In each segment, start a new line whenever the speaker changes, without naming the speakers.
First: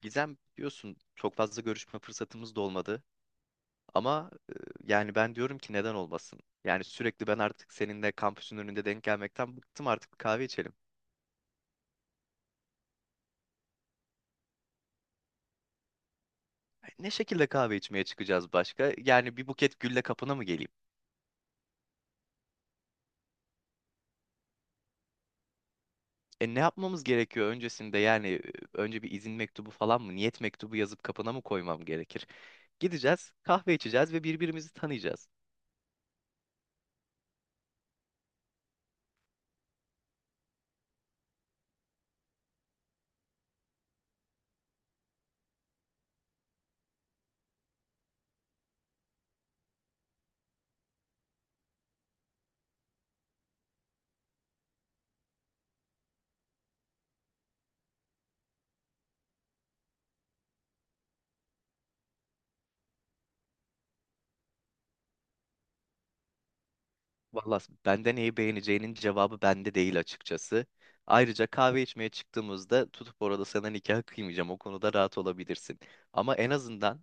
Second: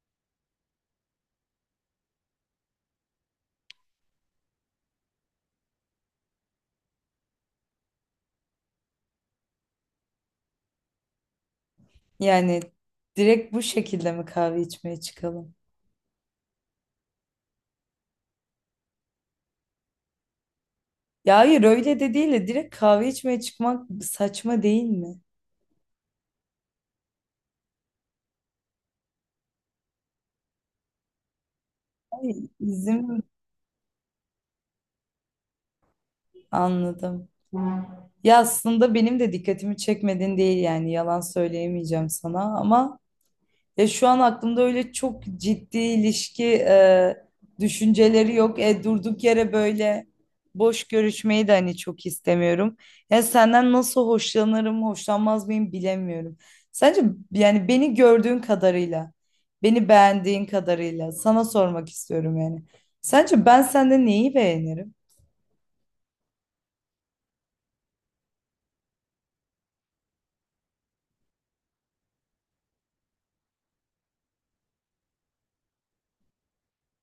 Gizem biliyorsun çok fazla görüşme fırsatımız da olmadı ama yani ben diyorum ki neden olmasın? Yani sürekli ben artık seninle kampüsün önünde denk gelmekten bıktım artık bir kahve içelim.
Yani direkt bu şekilde mi kahve içmeye çıkalım?
Ne şekilde kahve içmeye çıkacağız başka? Yani bir buket gülle kapına mı geleyim?
Ya hayır öyle de değil de direkt kahve içmeye çıkmak saçma değil mi?
E ne yapmamız gerekiyor öncesinde yani önce bir izin mektubu falan mı niyet mektubu yazıp kapına mı koymam gerekir?
Hayır, izin
Gideceğiz, kahve içeceğiz ve birbirimizi tanıyacağız.
anladım. Ya aslında benim de dikkatimi çekmedin değil yani yalan söyleyemeyeceğim sana ama ya şu an aklımda öyle çok ciddi ilişki düşünceleri yok. Durduk yere böyle boş görüşmeyi de hani çok istemiyorum. Ya senden nasıl hoşlanırım, hoşlanmaz mıyım bilemiyorum. Sence yani beni gördüğün kadarıyla, beni beğendiğin kadarıyla sana sormak istiyorum yani. Sence ben sende neyi beğenirim?
Vallahi bende neyi beğeneceğinin cevabı bende değil açıkçası. Ayrıca kahve içmeye çıktığımızda tutup orada sana nikah kıymayacağım. O konuda rahat olabilirsin. Ama en azından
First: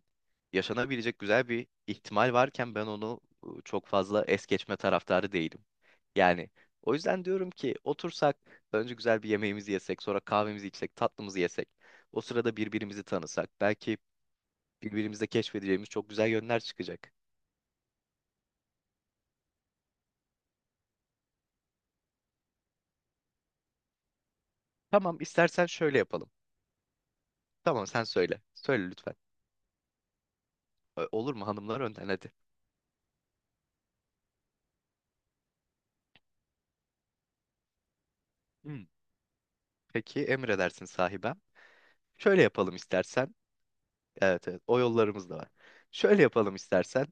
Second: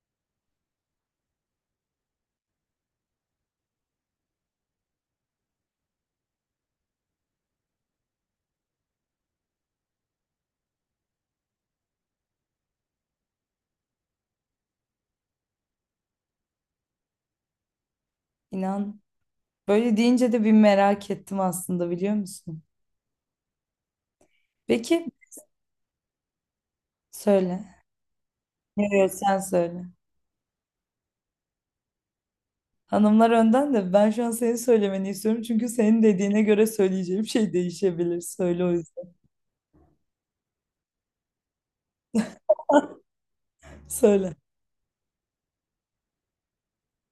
yaşanabilecek güzel bir ihtimal varken ben onu çok fazla es geçme taraftarı değilim. Yani o yüzden diyorum ki otursak önce güzel bir yemeğimizi yesek, sonra kahvemizi içsek, tatlımızı yesek. O sırada birbirimizi tanısak. Belki birbirimizde keşfedeceğimiz çok güzel yönler çıkacak.
İnan böyle deyince de bir merak ettim aslında biliyor musun? Peki
Tamam, istersen şöyle yapalım.
söyle.
Tamam, sen söyle. Söyle
Yok, yok,
lütfen.
sen söyle.
Olur mu hanımlar önden hadi.
Hanımlar önden de ben şu an senin söylemeni istiyorum. Çünkü senin dediğine göre söyleyeceğim şey değişebilir. Söyle o
Hmm.
yüzden.
Peki emredersin sahibem. Şöyle yapalım istersen.
Söyle.
Evet, evet o yollarımız da var. Şöyle yapalım istersen.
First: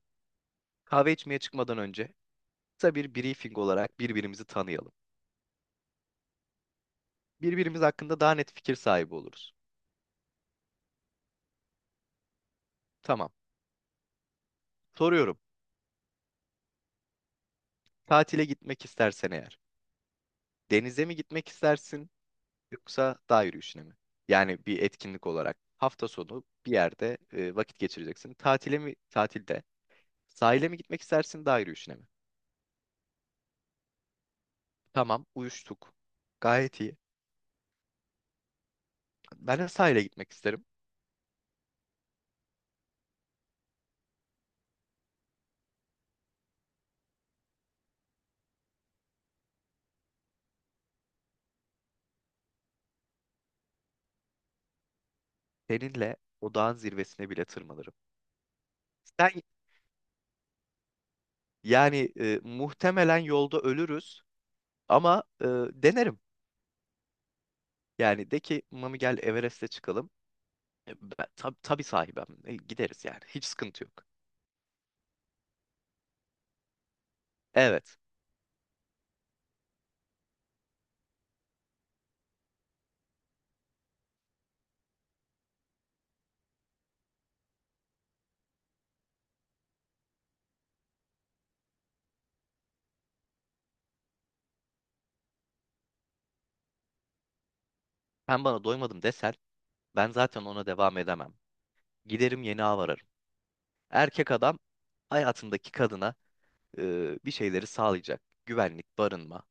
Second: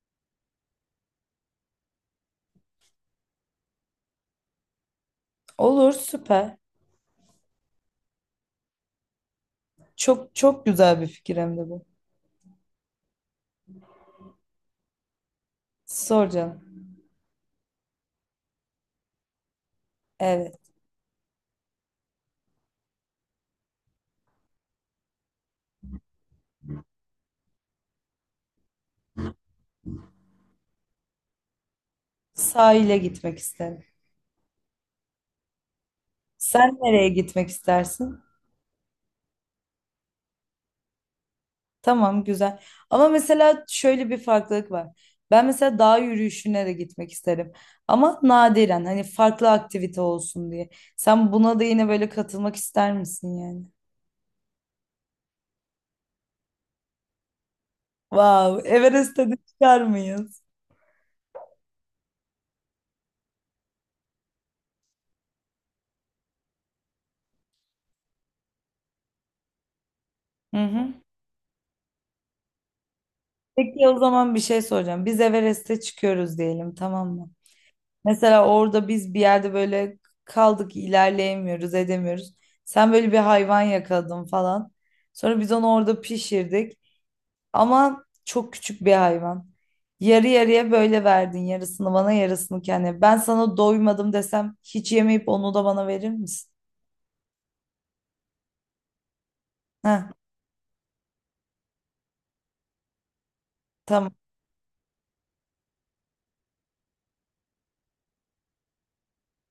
Kahve içmeye çıkmadan önce kısa bir briefing olarak birbirimizi tanıyalım.
Olur, süper.
Birbirimiz hakkında daha net fikir sahibi oluruz.
Çok çok güzel bir fikir hem de bu.
Tamam. Soruyorum.
Sor canım.
Tatile gitmek istersen eğer.
Evet.
Denize mi gitmek istersin yoksa dağ yürüyüşüne mi? Yani bir etkinlik olarak hafta sonu bir yerde vakit geçireceksin. Tatile mi tatilde sahile mi gitmek istersin dağ yürüyüşüne mi?
Sahile gitmek isterim.
Tamam, uyuştuk.
Sen
Gayet iyi.
nereye gitmek istersin?
Ben de sahile gitmek isterim.
Tamam, güzel. Ama mesela şöyle bir farklılık var. Ben mesela dağ yürüyüşüne de gitmek isterim. Ama nadiren, hani farklı aktivite olsun diye. Sen buna da yine böyle katılmak ister misin yani?
Seninle o dağın zirvesine bile tırmanırım.
Wow, Everest'e de
Sen
çıkar mıyız?
yani muhtemelen yolda ölürüz ama denerim. Yani de ki Mami gel Everest'e çıkalım.
Hı hı.
Ben, tabii sahibim. Gideriz yani. Hiç sıkıntı
Peki o
yok.
zaman bir şey soracağım. Biz Everest'e çıkıyoruz diyelim, tamam mı?
Evet.
Mesela orada biz bir yerde böyle kaldık, ilerleyemiyoruz, edemiyoruz. Sen böyle bir hayvan yakaladın falan. Sonra biz onu orada pişirdik. Ama çok küçük bir hayvan. Yarı yarıya böyle verdin. Yarısını bana, yarısını kendine. Ben sana doymadım desem hiç yemeyip onu da bana verir misin?
Sen bana doymadım desen
Heh,
ben zaten ona devam edemem. Giderim yeni av ararım.
tamam.
Erkek adam hayatındaki kadına bir şeyleri sağlayacak. Güvenlik, barınma.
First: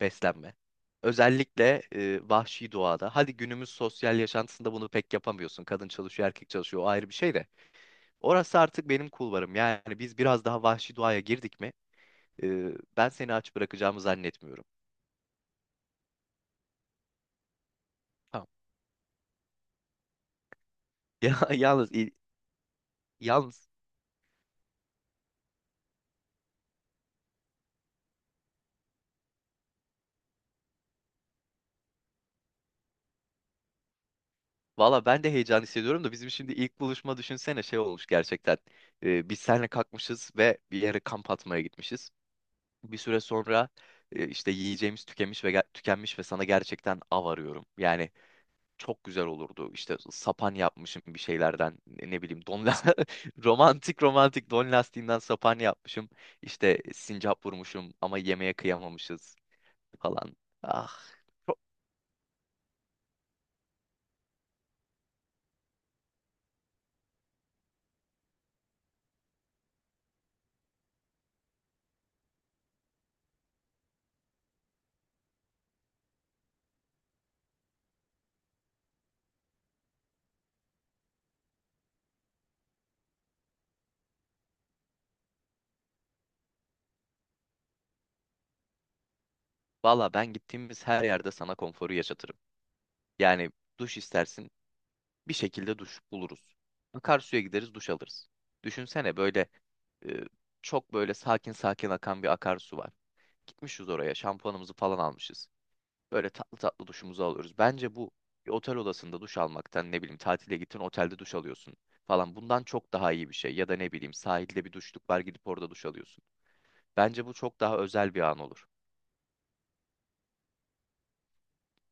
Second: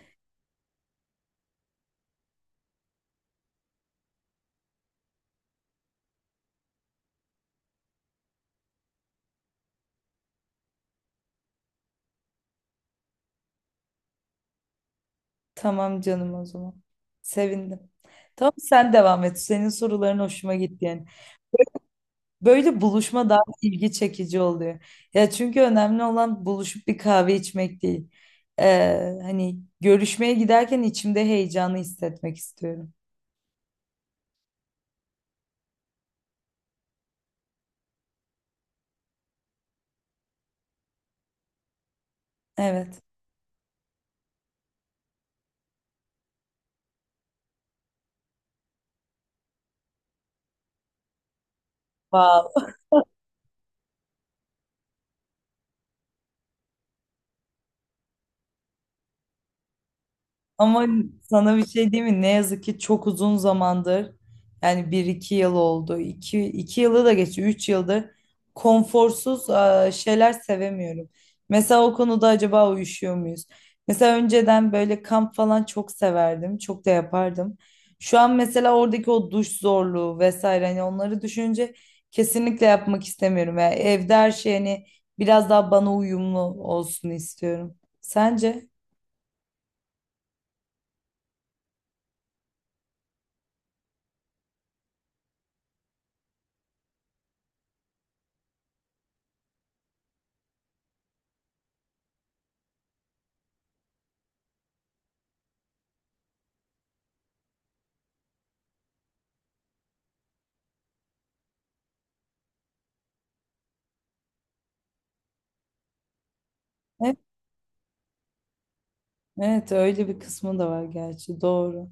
Beslenme. Özellikle vahşi doğada. Hadi günümüz sosyal yaşantısında bunu pek yapamıyorsun. Kadın çalışıyor, erkek çalışıyor. O ayrı bir şey de. Orası artık benim kulvarım. Yani biz biraz daha vahşi doğaya girdik mi? e, Ben seni aç bırakacağımı zannetmiyorum.
Tamam canım o zaman. Sevindim.
Tamam.
Tamam, sen devam et. Senin soruların hoşuma gitti yani.
Ya,
Böyle buluşma daha
yalnız
ilgi çekici oluyor. Ya çünkü önemli olan buluşup bir kahve içmek değil. Hani görüşmeye giderken içimde heyecanı hissetmek istiyorum.
valla ben de heyecan hissediyorum da bizim şimdi ilk buluşma düşünsene şey olmuş gerçekten. Biz seninle kalkmışız ve bir yere kamp atmaya gitmişiz. Bir
Evet.
süre sonra işte yiyeceğimiz tükenmiş ve sana gerçekten av arıyorum. Yani çok güzel olurdu. İşte sapan yapmışım bir şeylerden ne bileyim
Vav.
romantik romantik don lastiğinden sapan yapmışım. İşte sincap vurmuşum ama yemeğe kıyamamışız falan.
Ama
Ah.
sana
çok-
bir şey diyeyim mi? Ne yazık ki çok uzun zamandır yani bir iki yıl oldu. İki, 2 yılı da geçti. 3 yıldır konforsuz şeyler sevemiyorum. Mesela o konuda acaba uyuşuyor muyuz? Mesela önceden böyle kamp falan çok severdim. Çok da yapardım. Şu an mesela oradaki o duş zorluğu vesaire, hani onları düşünce kesinlikle yapmak istemiyorum. Yani evde her şey hani biraz daha bana uyumlu olsun istiyorum. Sence?
Valla ben gittiğimiz her yerde sana konforu yaşatırım. Yani duş istersin bir şekilde duş buluruz. Akarsuya gideriz duş alırız. Düşünsene böyle e, çok böyle sakin sakin akan bir akarsu var. Gitmişiz oraya şampuanımızı falan almışız. Böyle tatlı tatlı duşumuzu alıyoruz. Bence bu bir otel odasında duş almaktan ne bileyim tatile gittin otelde duş alıyorsun falan bundan çok daha iyi bir şey. Ya da ne bileyim sahilde bir duşluk var gidip orada duş alıyorsun. Bence bu çok daha özel bir an olur.
Evet, öyle bir kısmı da var gerçi, doğru.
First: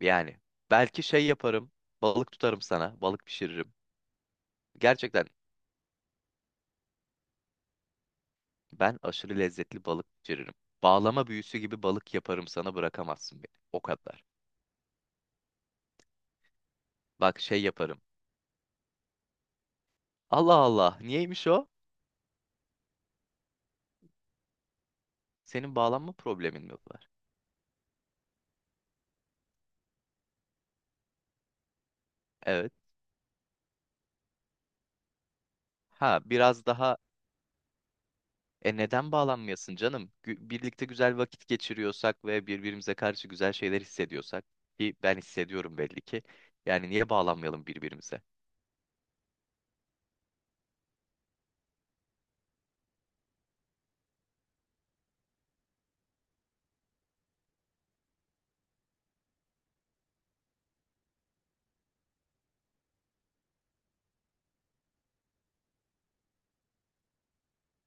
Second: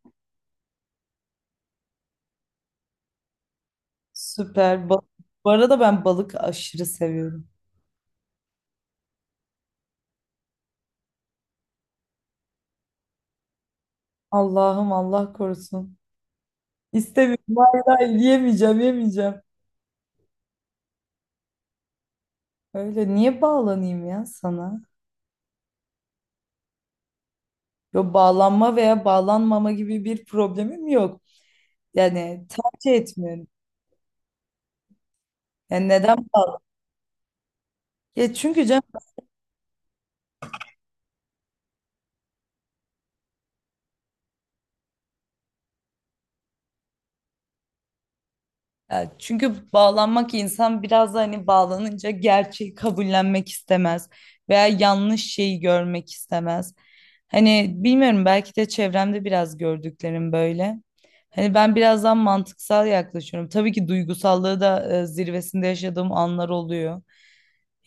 Yani belki şey yaparım balık tutarım sana balık pişiririm.
Süper.
Gerçekten
Bu arada ben balık aşırı seviyorum.
ben aşırı lezzetli balık pişiririm. Bağlama büyüsü gibi balık yaparım sana, bırakamazsın beni. O kadar.
Allah'ım, Allah korusun.
Bak
İstemiyorum.
şey
Hayır,
yaparım.
hayır, yemeyeceğim yemeyeceğim.
Allah Allah, niyeymiş o?
Öyle niye bağlanayım ya sana?
Senin bağlanma problemin mi var?
Yo, bağlanma veya bağlanmama gibi bir problemim yok. Yani
Evet.
tercih etmiyorum. Yani neden
Ha
bağlan?
biraz daha
Ya çünkü
E
canım,
neden bağlanmayasın canım? Birlikte güzel vakit geçiriyorsak ve birbirimize karşı güzel şeyler hissediyorsak ki ben hissediyorum belli ki. Yani niye bağlanmayalım birbirimize?
ya çünkü bağlanmak, insan biraz da hani bağlanınca gerçeği kabullenmek istemez veya yanlış şeyi görmek istemez. Hani bilmiyorum, belki de çevremde biraz gördüklerim böyle. Hani ben birazdan mantıksal yaklaşıyorum. Tabii ki duygusallığı da zirvesinde yaşadığım anlar oluyor.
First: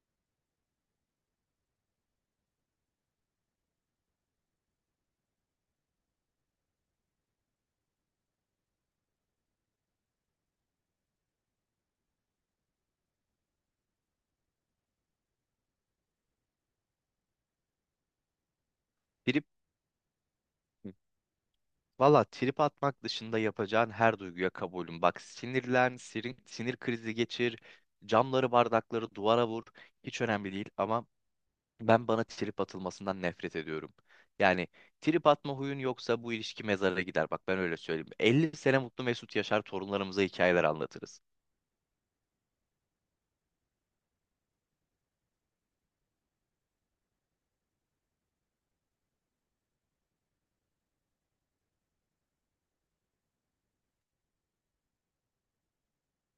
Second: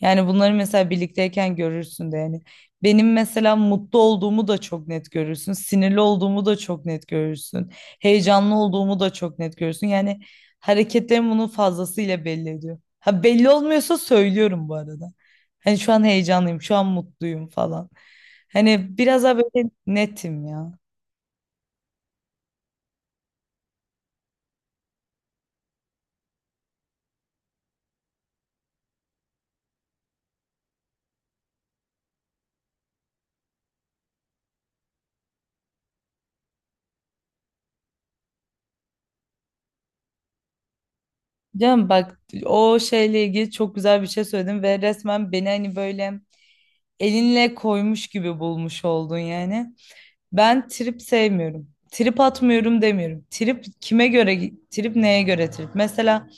Yani bunları mesela birlikteyken görürsün de yani. Benim mesela mutlu olduğumu da çok net görürsün. Sinirli olduğumu da çok net görürsün. Heyecanlı olduğumu da çok net görürsün. Yani hareketlerim bunun fazlasıyla belli ediyor. Ha, belli olmuyorsa söylüyorum bu arada. Hani şu an heyecanlıyım, şu an mutluyum falan. Hani biraz daha
Trip
böyle netim ya.
valla trip atmak dışında yapacağın her duyguya kabulüm. Bak sinirlen, sinir krizi geçir, camları, bardakları duvara vur. Hiç önemli değil ama ben bana trip atılmasından nefret ediyorum. Yani trip atma huyun yoksa bu ilişki mezara gider. Bak ben öyle söyleyeyim. 50 sene mutlu mesut yaşar torunlarımıza hikayeler anlatırız.
Canım bak, o şeyle ilgili çok güzel bir şey söyledin ve resmen beni hani böyle elinle koymuş gibi bulmuş oldun yani. Ben trip sevmiyorum. Trip atmıyorum demiyorum. Trip kime göre, trip neye göre trip? Mesela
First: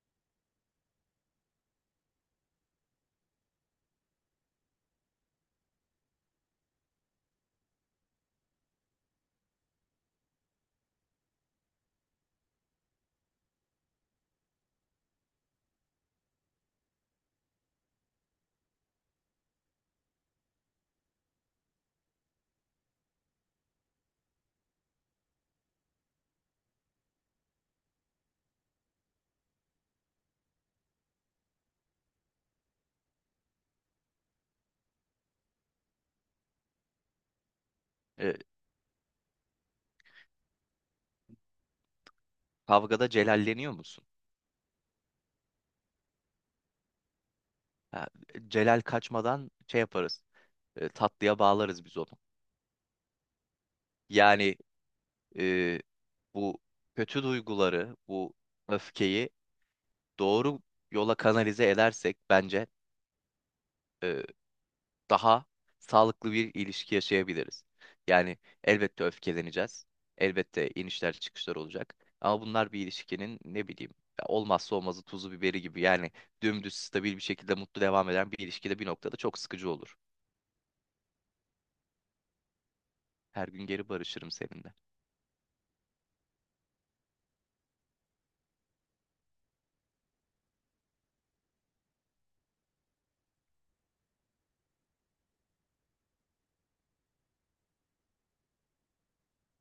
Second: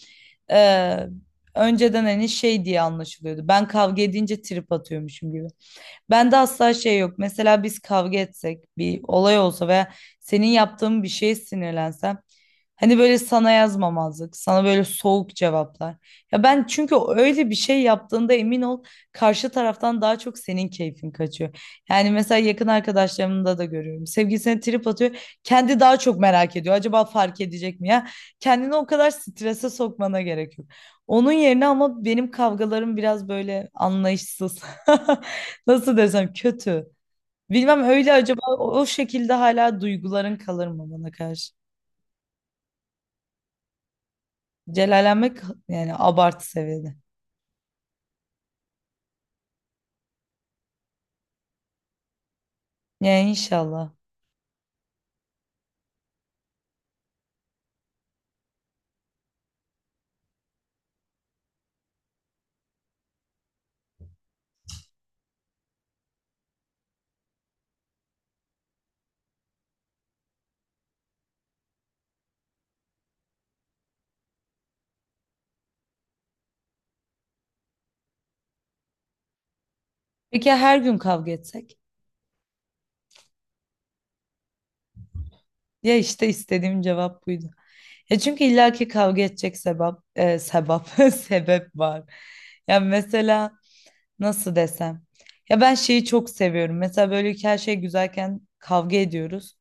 eee, önceden hani şey diye anlaşılıyordu. Ben kavga edince trip atıyormuşum gibi. Bende asla şey yok. Mesela biz kavga etsek, bir olay olsa veya senin yaptığın bir şeye sinirlensem, hani böyle sana yazmamazlık, sana böyle soğuk cevaplar. Ya ben çünkü öyle bir şey yaptığında emin ol, karşı taraftan daha çok senin keyfin kaçıyor. Yani mesela yakın arkadaşlarımda da görüyorum. Sevgilisine trip atıyor. Kendi daha çok merak ediyor. Acaba fark edecek mi ya? Kendini o kadar strese sokmana gerek yok. Onun yerine ama benim kavgalarım biraz böyle anlayışsız. Nasıl desem, kötü. Bilmem öyle
Ee,
acaba o şekilde hala duyguların kalır mı bana karşı?
Kavgada celalleniyor musun?
Celallenmek yani abartı seviyede.
Ha, celal kaçmadan şey yaparız. Tatlıya bağlarız biz onu.
Yani inşallah.
Yani e, bu kötü duyguları, bu öfkeyi doğru yola kanalize edersek bence e, daha sağlıklı bir ilişki yaşayabiliriz. Yani elbette öfkeleneceğiz. Elbette inişler çıkışlar olacak. Ama bunlar bir ilişkinin ne bileyim ya olmazsa olmazı tuzu biberi gibi. Yani dümdüz stabil bir şekilde mutlu devam eden bir ilişkide bir noktada çok sıkıcı olur.
Peki ya her gün kavga etsek?
Her gün geri barışırım seninle.
Ya işte istediğim cevap buydu. Ya çünkü illaki kavga edecek sebep, sebep var. Ya mesela nasıl desem? Ya ben şeyi çok seviyorum. Mesela böyle ki her şey güzelken kavga ediyoruz.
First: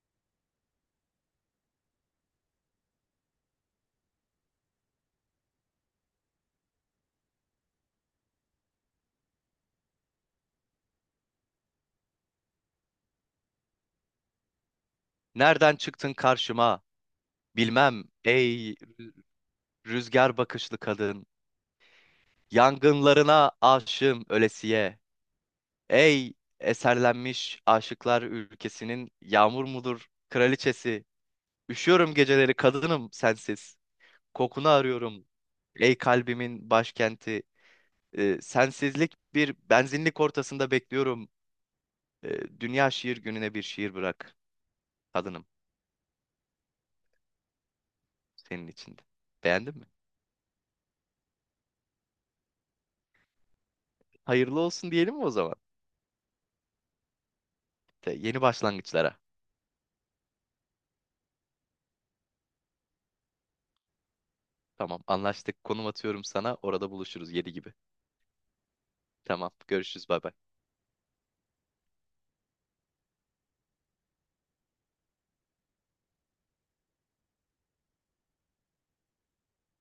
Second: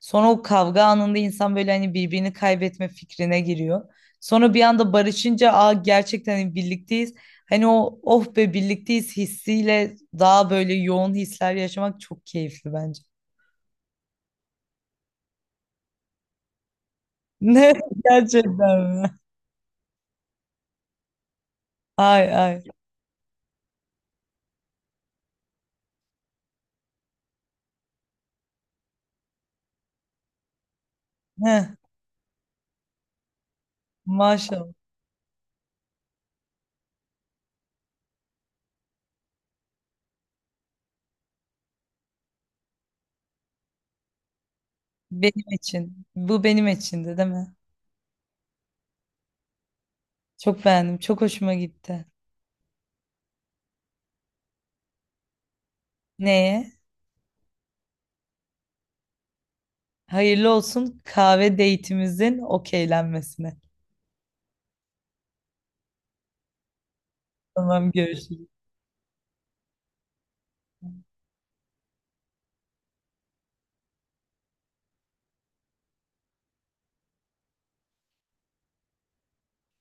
Sonra o kavga anında insan böyle hani birbirini kaybetme fikrine giriyor. Sonra bir anda barışınca, aa, gerçekten hani birlikteyiz. Hani o oh be birlikteyiz hissiyle daha böyle yoğun hisler yaşamak çok keyifli bence.
Nereden çıktın karşıma?
Ne,
Bilmem ey
gerçekten mi?
rüzgar bakışlı kadın.
Ay ay.
Yangınlarına aşığım ölesiye. Ey eserlenmiş aşıklar ülkesinin yağmur mudur kraliçesi.
Heh,
Üşüyorum geceleri kadınım sensiz. Kokunu
maşallah.
arıyorum. Ey kalbimin başkenti. Sensizlik bir benzinlik ortasında bekliyorum. Dünya Şiir Günü'ne bir şiir bırak kadınım
Benim için. Bu benim içindi değil mi?
senin içinde. Beğendin mi?
Çok beğendim. Çok hoşuma gitti.
Hayırlı olsun diyelim mi o zaman?
Neye?
Yeni başlangıçlara.
Hayırlı olsun kahve date'imizin okeylenmesine.
Tamam, anlaştık. Konum atıyorum sana. Orada buluşuruz 7 gibi.
Tamam, görüşürüz.
Tamam, görüşürüz. Bay bay.